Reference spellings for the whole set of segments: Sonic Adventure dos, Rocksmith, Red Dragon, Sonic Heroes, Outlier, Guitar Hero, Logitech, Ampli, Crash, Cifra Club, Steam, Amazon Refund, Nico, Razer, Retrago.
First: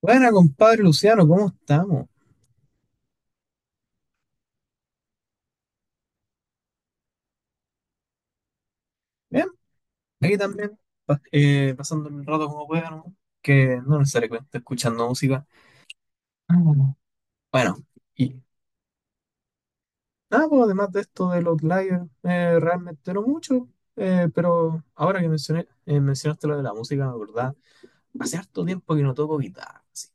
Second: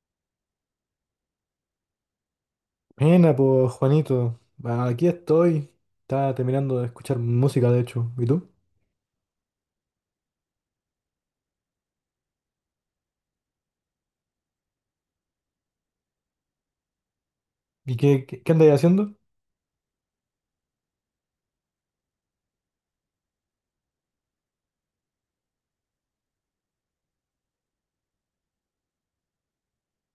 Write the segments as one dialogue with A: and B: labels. A: Buena, compadre Luciano, ¿cómo estamos?
B: Buena, pues Juanito. Ah, aquí estoy. Estaba terminando de escuchar música, de hecho. ¿Y tú?
A: Bien, aquí también, pasando el rato como pueda, ¿no? Que no necesariamente escuchando música. Ah. Bueno, Bueno,
B: ¿Y qué,
A: y
B: andáis haciendo?
A: nada, pues, además de esto del Outlier, realmente no mucho, pero ahora que mencionaste lo de la música, me acordaba, hace harto tiempo que no toco guitarra, así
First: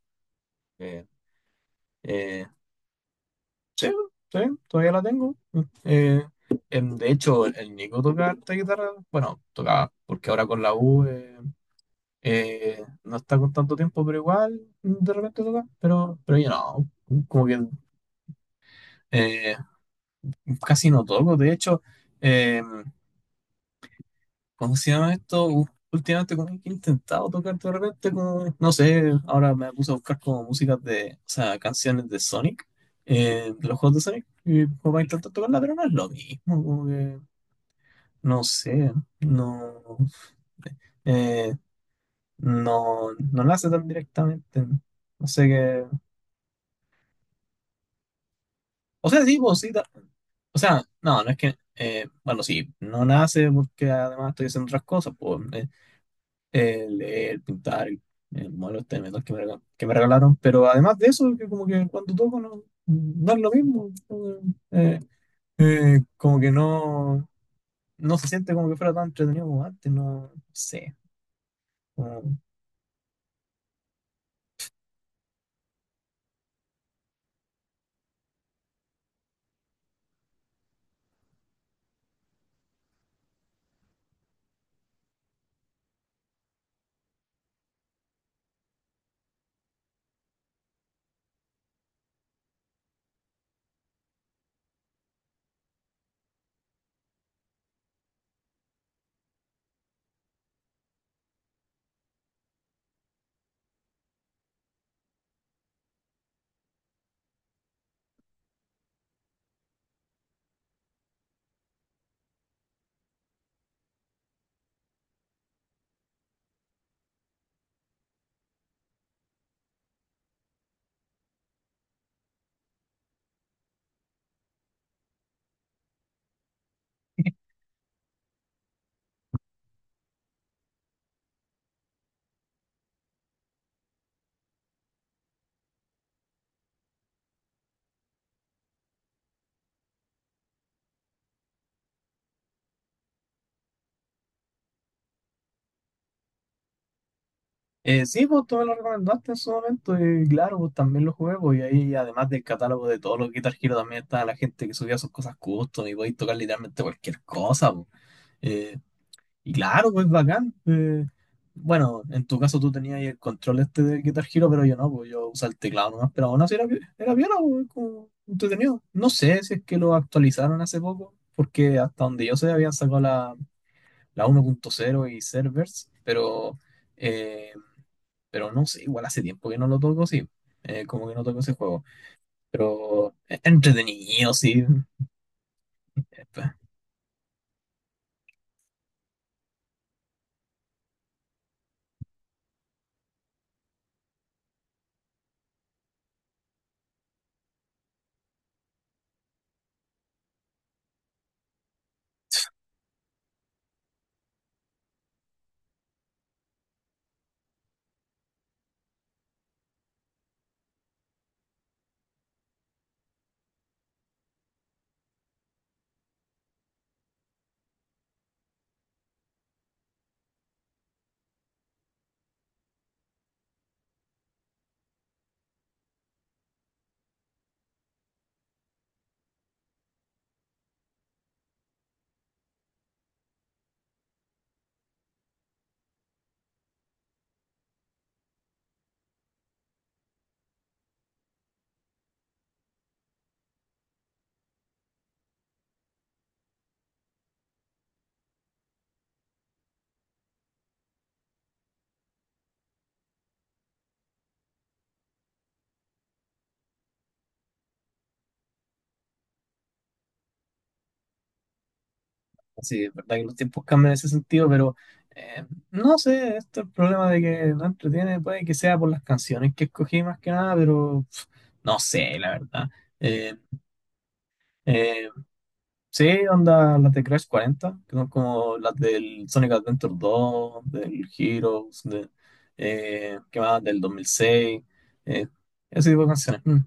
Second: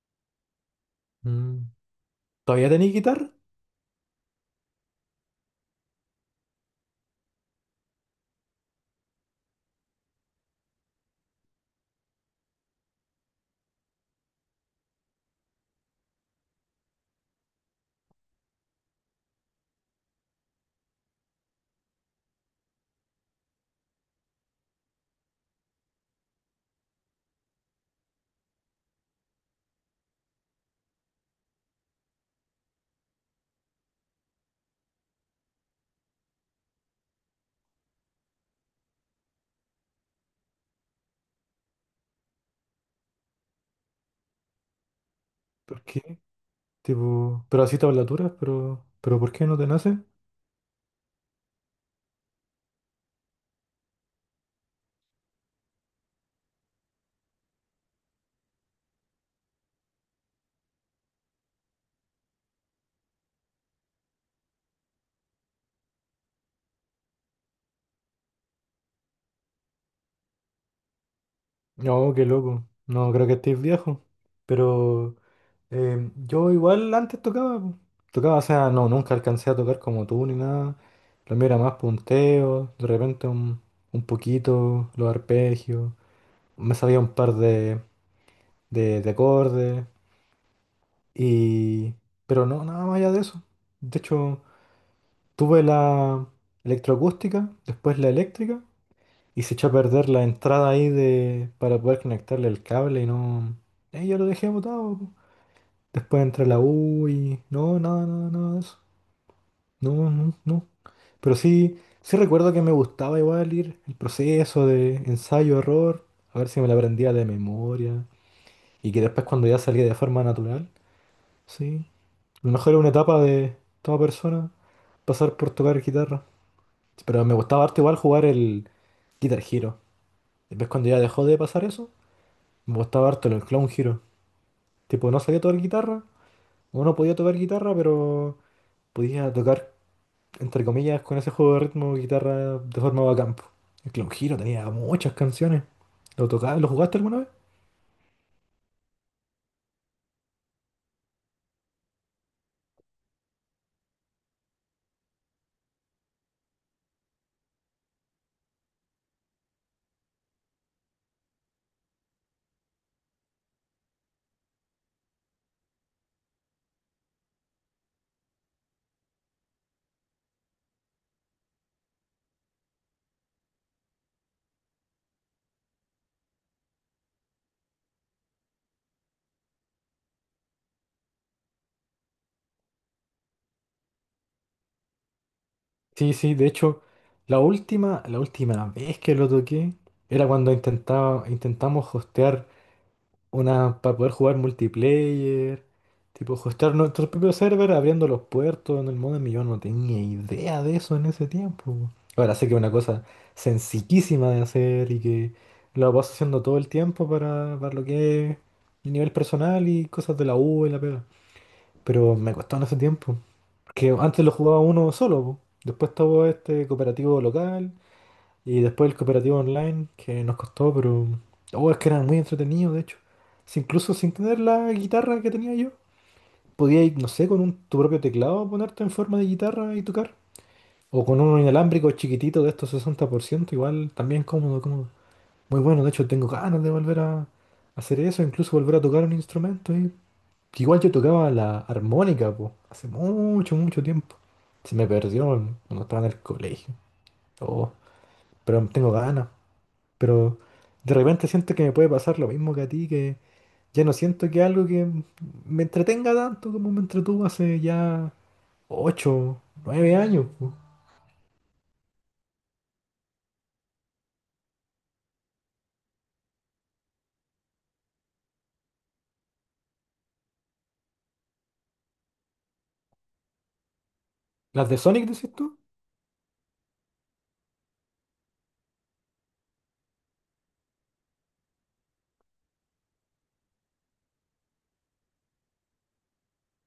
A: que,
B: Mm.
A: eh,
B: ¿Todavía tenéis guitarra?
A: sí, sí, todavía la tengo. Eh, de hecho, el Nico toca harta guitarra, bueno, tocaba, porque ahora con la U. No está con tanto tiempo, pero igual de repente toca. Pero yo no, como que eh, casi no toco. De hecho, eh, ¿cómo se llama esto? Últimamente como que he intentado tocar de repente, como, no sé, ahora me puse a buscar como músicas de, o sea, canciones de Sonic, de los juegos de Sonic, y como para intentar tocarla, pero no es lo mismo, como que, no sé, no, eh, no, no nace tan directamente. No sé
B: ¿Por
A: qué.
B: qué? Tipo, pero así tablaturas, pero,
A: O
B: pero
A: sea,
B: ¿por
A: sí,
B: qué no
A: vos
B: te
A: sí.
B: nace?
A: O sea, no, no es que. Bueno, sí, no nace porque además estoy haciendo otras cosas, pues, leer, pintar, el modelo este de metal que que me regalaron. Pero además de eso, que como que cuando toco no, no es lo mismo. Como que, eh, como que no, no se siente como que fuera tan entretenido como antes, no, sé.
B: No, qué loco. No, creo que estéis viejo. Pero yo igual antes tocaba, po. Tocaba, o sea, no, nunca alcancé a tocar como tú ni nada. Lo mío era más punteo, de repente un poquito, los arpegios. Me sabía un par de, acordes, y, pero no, nada más allá de eso. De hecho, tuve la electroacústica, después la eléctrica, y se echó a perder la entrada ahí de, para poder conectarle el cable, y no. Ahí ya lo dejé botado, po. Después entré a la U y, no, nada, nada, nada de eso. No, no, no. Pero sí, sí recuerdo que me gustaba igual ir el proceso de ensayo, error, a ver si me la aprendía de memoria, y que después cuando ya salía de forma natural, sí. A lo mejor es una etapa de toda persona pasar por tocar guitarra. Pero me gustaba harto igual jugar el Guitar Hero. Después cuando ya dejó de pasar eso, me gustaba harto el Clown Hero. Tipo, no sabía tocar guitarra, o no podía tocar guitarra, pero podía tocar, entre comillas, con ese juego de ritmo guitarra de forma bacán, po. El Clown Hero tenía muchas canciones. ¿Lo jugaste alguna vez?
A: Sí, pues tú me lo recomendaste en su momento y claro, pues también lo jugué, pues y ahí además del catálogo de todos los Guitar Hero también estaba la gente que subía sus cosas custom y podéis tocar literalmente cualquier cosa, pues. Eh, y claro, pues bacán. Bueno, en tu caso tú tenías ahí el control este del Guitar Hero, pero yo no, pues yo usaba el teclado nomás, pero aún así era piola, pues, como entretenido. No sé si es que lo actualizaron hace poco, porque hasta donde yo sé habían sacado la 1.0 y servers, eh, pero no sé, igual hace tiempo que no lo toco, sí. Como que no toco ese juego. Pero es entretenido, sí.
B: Sí, sí, de
A: Espa-
B: hecho, la última vez que lo toqué era cuando intentamos hostear una para poder jugar multiplayer, tipo hostear nuestro propio server abriendo los puertos en el modem y yo no tenía idea de eso en ese tiempo, po. Ahora sé que es una cosa sencillísima de hacer y que lo vas haciendo todo el tiempo para lo que es el nivel personal y cosas de la U y la pega. Pero me costó en ese tiempo. Porque antes lo jugaba uno solo, po. Después estaba este cooperativo local. Y después el cooperativo online, que nos costó, pero, oh, es que era muy entretenido, de hecho. Si incluso sin tener la guitarra que tenía yo, podías no sé, con tu propio teclado ponerte en forma de guitarra y tocar. O con uno inalámbrico chiquitito de estos 60% igual también cómodo, cómodo. Muy bueno, de hecho tengo ganas de volver a hacer eso, incluso volver a tocar un instrumento. Y, igual yo tocaba la armónica, po, hace mucho, mucho tiempo. Se me perdió cuando estaba en el colegio. Oh, pero tengo ganas. Pero de repente siento que me puede pasar lo mismo que a ti, que ya no siento que algo que me entretenga tanto como me entretuvo hace ya 8 9 años, po.
A: Sí, es verdad que los tiempos cambian en ese sentido, pero eh, no sé, esto es el problema de que no entretiene, puede que sea por las canciones que escogí más que nada, pero pf, no sé, la verdad. Eh,
B: ¿Las de Sonic
A: eh,
B: decís tú?
A: sí, onda las de Crash 40 que son como las del Sonic Adventure dos del Heroes, de, ¿qué más? Del 2006, eh, ese tipo de canciones. Mm.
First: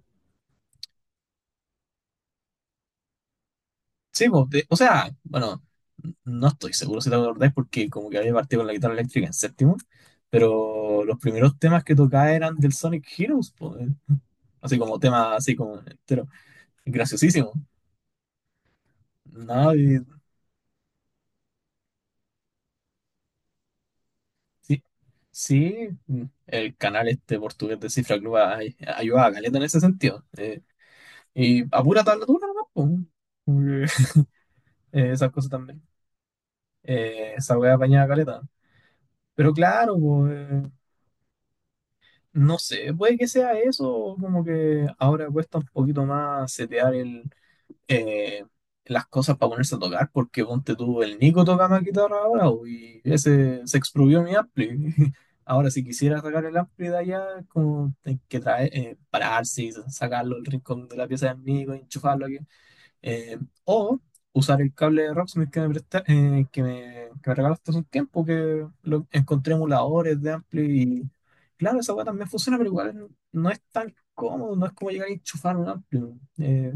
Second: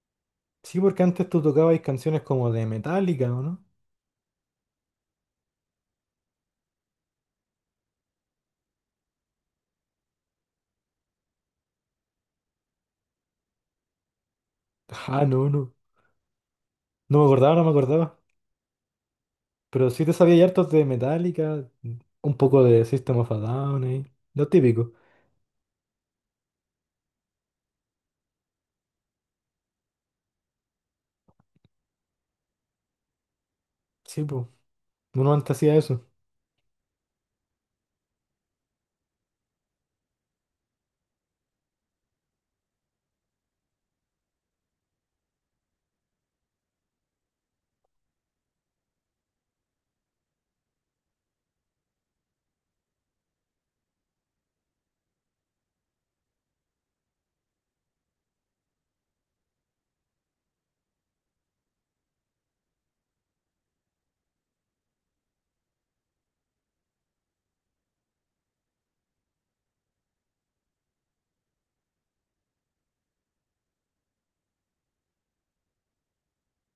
B: Sí, porque antes tú tocabas canciones como de Metallica, ¿o no?
A: Sí, po, de- o sea, bueno, no estoy seguro si te acordás porque como que había partido con la guitarra eléctrica en séptimo, pero los primeros temas que tocaba eran del Sonic Heroes, po, eh. Así como
B: Ah,
A: tema,
B: no,
A: así
B: no.
A: como entero,
B: No me
A: graciosísimo.
B: acordaba, no me acordaba.
A: No,
B: Pero
A: y-
B: sí te sabía hartos de Metallica, un poco de System of a Down ahí. Lo
A: sí,
B: típico.
A: sí, mm, el canal este portugués de Cifra Club ayudaba a caleta en ese sentido. Y a pura tablatura nomás, po. Como que,
B: Sí, pues.
A: esas
B: Uno
A: cosas
B: antes hacía
A: también.
B: eso.
A: Esa wea apañaba caleta. Pero claro, po, no sé, puede que sea eso, como que ahora cuesta un poquito más setear eh, las cosas para ponerse a tocar, porque ponte tú, el Nico toca más guitarra ahora, bo, y ese se expropió mi ampli. Ahora, si quisiera sacar el ampli de allá, como hay que traer, pararse y sacarlo del rincón de la pieza del Nico, enchufarlo aquí eh, o usar el cable de Rocksmith que me, presta- que me regalaste hace un tiempo, que lo encontré emuladores de Ampli y claro, esa weá también funciona, pero igual no es tan cómodo, no es como llegar a enchufar un Ampli.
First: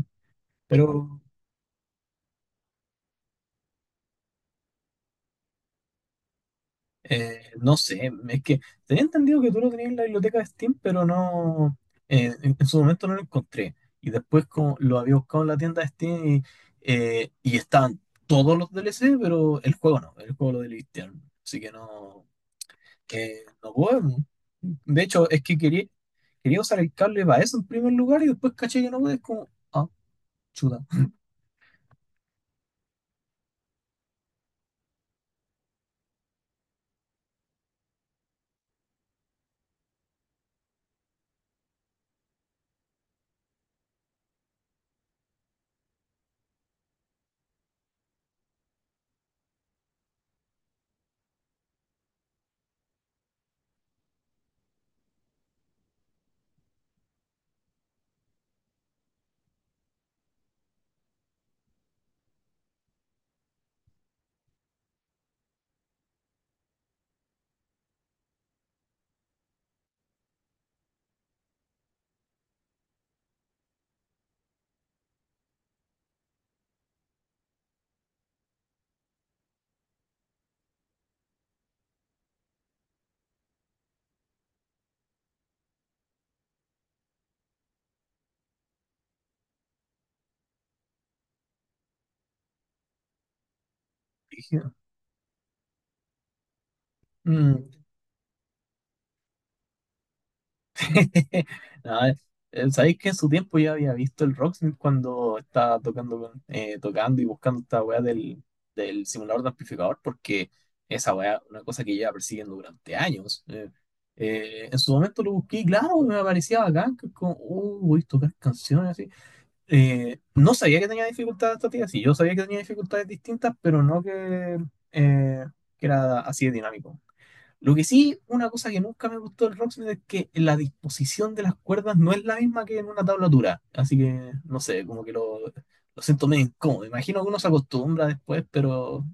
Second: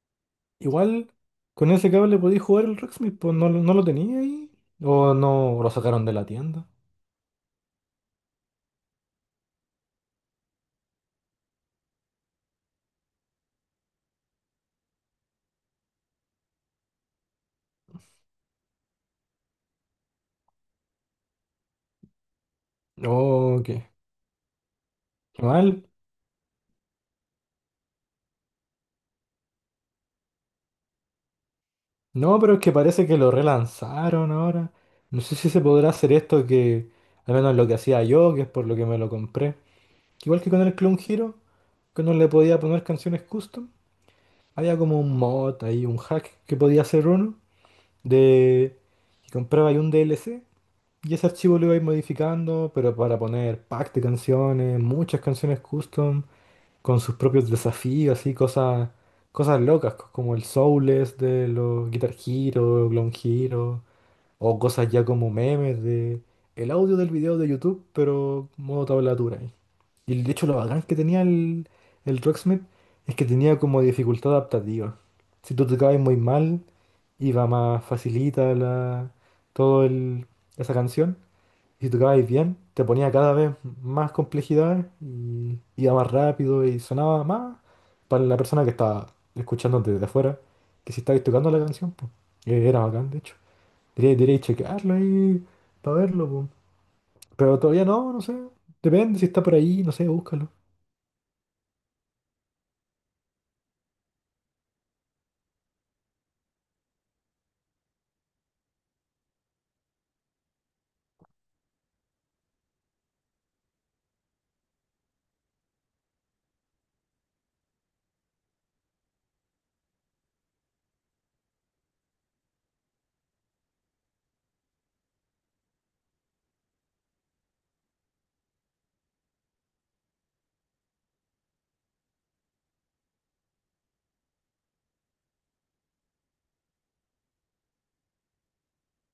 A: Sí,
B: Igual
A: pero
B: con ese cable podéis jugar el Rocksmith, pues no, no lo tenía ahí. O no lo sacaron de la tienda.
A: No sé, es que tenía entendido que tú lo tenías en la biblioteca de Steam, pero no, en su momento no lo encontré. Y después como lo había buscado en la tienda de Steam, y estaban todos los DLC, pero el juego no, el juego lo deletearon. Así que no,
B: Oh,
A: no
B: qué,
A: puedo. De hecho, es
B: qué
A: que quería,
B: mal.
A: quería usar el cable para eso en primer lugar y después caché que no puedes como, ah, chuta.
B: No, pero es que parece que lo relanzaron ahora. No sé si se podrá hacer esto que, al menos lo que hacía yo, que es por lo que me lo compré. Igual que con el Clone Hero, que no le podía poner canciones custom. Había como un mod ahí, un hack que podía hacer uno de que compraba ahí un DLC. Y ese archivo lo ibais modificando, pero para poner pack de canciones, muchas canciones custom, con sus propios desafíos así cosas, cosas locas, como el Soulless de los Guitar Hero, Clone Hero, o cosas ya como memes de el audio del video de YouTube, pero modo tablatura ahí. Y de hecho lo bacán que tenía el Rocksmith es que tenía como dificultad adaptativa. Si tú tocabas muy mal, iba más facilita la, todo el, esa canción si tocabais bien, te ponía cada vez más complejidades y iba más rápido y sonaba más para la persona que estaba escuchando desde afuera, que si estabais tocando la canción, pues era bacán, de hecho. Deberíais
A: Dije,
B: chequearlo ahí para verlo, pues. Pero
A: "Mm,
B: todavía no, no sé. Depende si está por ahí, no sé, búscalo.
A: No, sabéis que en su tiempo ya había visto el Rocksmith cuando estaba tocando y buscando esta weá del, del simulador de amplificador, porque esa weá, es una cosa que lleva persiguiendo durante años. En su momento lo busqué y claro, me aparecía bacán, que como, voy a tocar canciones así. No sabía que tenía dificultades esta sí, yo sabía que tenía dificultades distintas, pero no que, eh, que era así de dinámico. Lo que sí, una cosa que nunca me gustó del Rocksmith es que la disposición de las cuerdas no es la misma que en una tablatura. Así que, no sé, como que lo siento medio incómodo. Imagino que uno se acostumbra después, pero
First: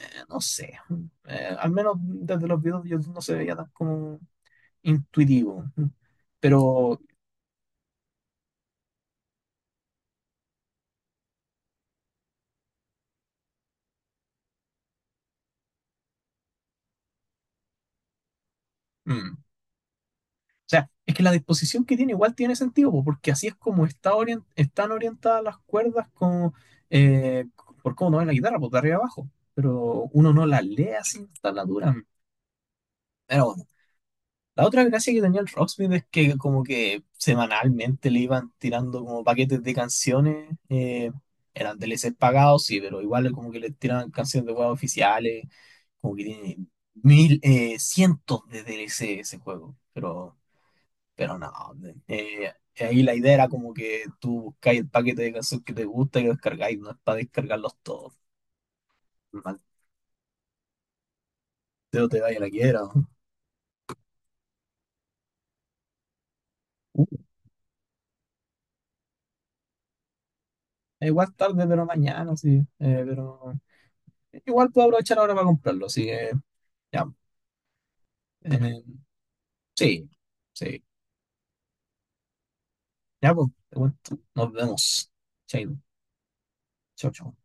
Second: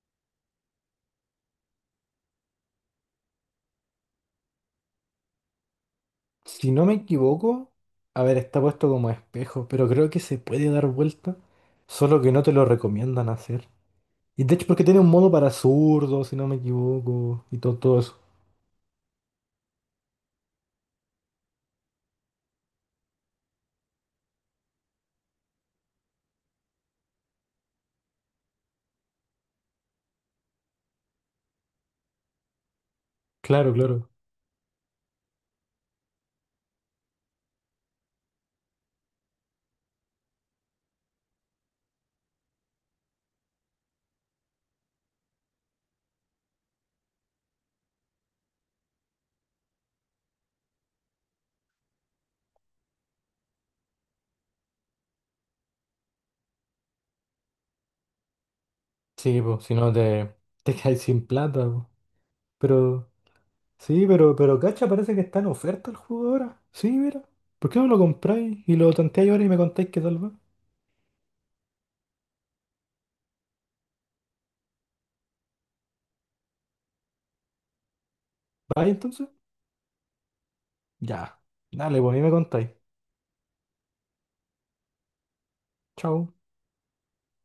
A: no sé. Al menos desde los videos yo no se veía tan como intuitivo.
B: Si no me
A: Pero
B: equivoco, a ver, está puesto como espejo, pero creo que se puede dar vuelta, solo que no te lo recomiendan hacer. Y de hecho, porque tiene un modo para zurdos, si no me equivoco, y todo, todo eso.
A: mm, o sea, es que la disposición que tiene igual tiene sentido, po, porque así es como está están orientadas las cuerdas con, eh, por cómo toman la guitarra, por de arriba abajo. Pero uno no la lee así en tablatura. Pero bueno,
B: Claro, claro.
A: la otra gracia que tenía el Rocksmith es que como que semanalmente le iban tirando como paquetes de canciones. Eran DLCs pagados, sí, pero igual como que le tiraban canciones de juegos oficiales, como que tiene mil, cientos de DLC ese juego. Pero no, eh, ahí la idea era como que tú buscáis el paquete de canciones que te gusta y lo descargáis, no es para descargarlos todos.
B: Sí,
A: Maldito
B: pues, si no te, te caes sin plata, po.
A: te vaya la quiera. ¿No?
B: Pero, sí, pero cacha, parece que está en oferta el juego ahora. Sí,
A: Uh,
B: mira. ¿Por qué no lo compráis y lo tanteáis ahora y me contáis qué tal va?
A: igual tarde, pero mañana, sí. Pero igual puedo aprovechar ahora para comprarlo, así que ya. Eh,
B: ¿Vais entonces?
A: sí, sí.
B: Ya. Dale, pues, ahí me contáis.
A: Ya, pues, te cuento. Nos vemos. Chao,
B: Chao.
A: chao. Chao.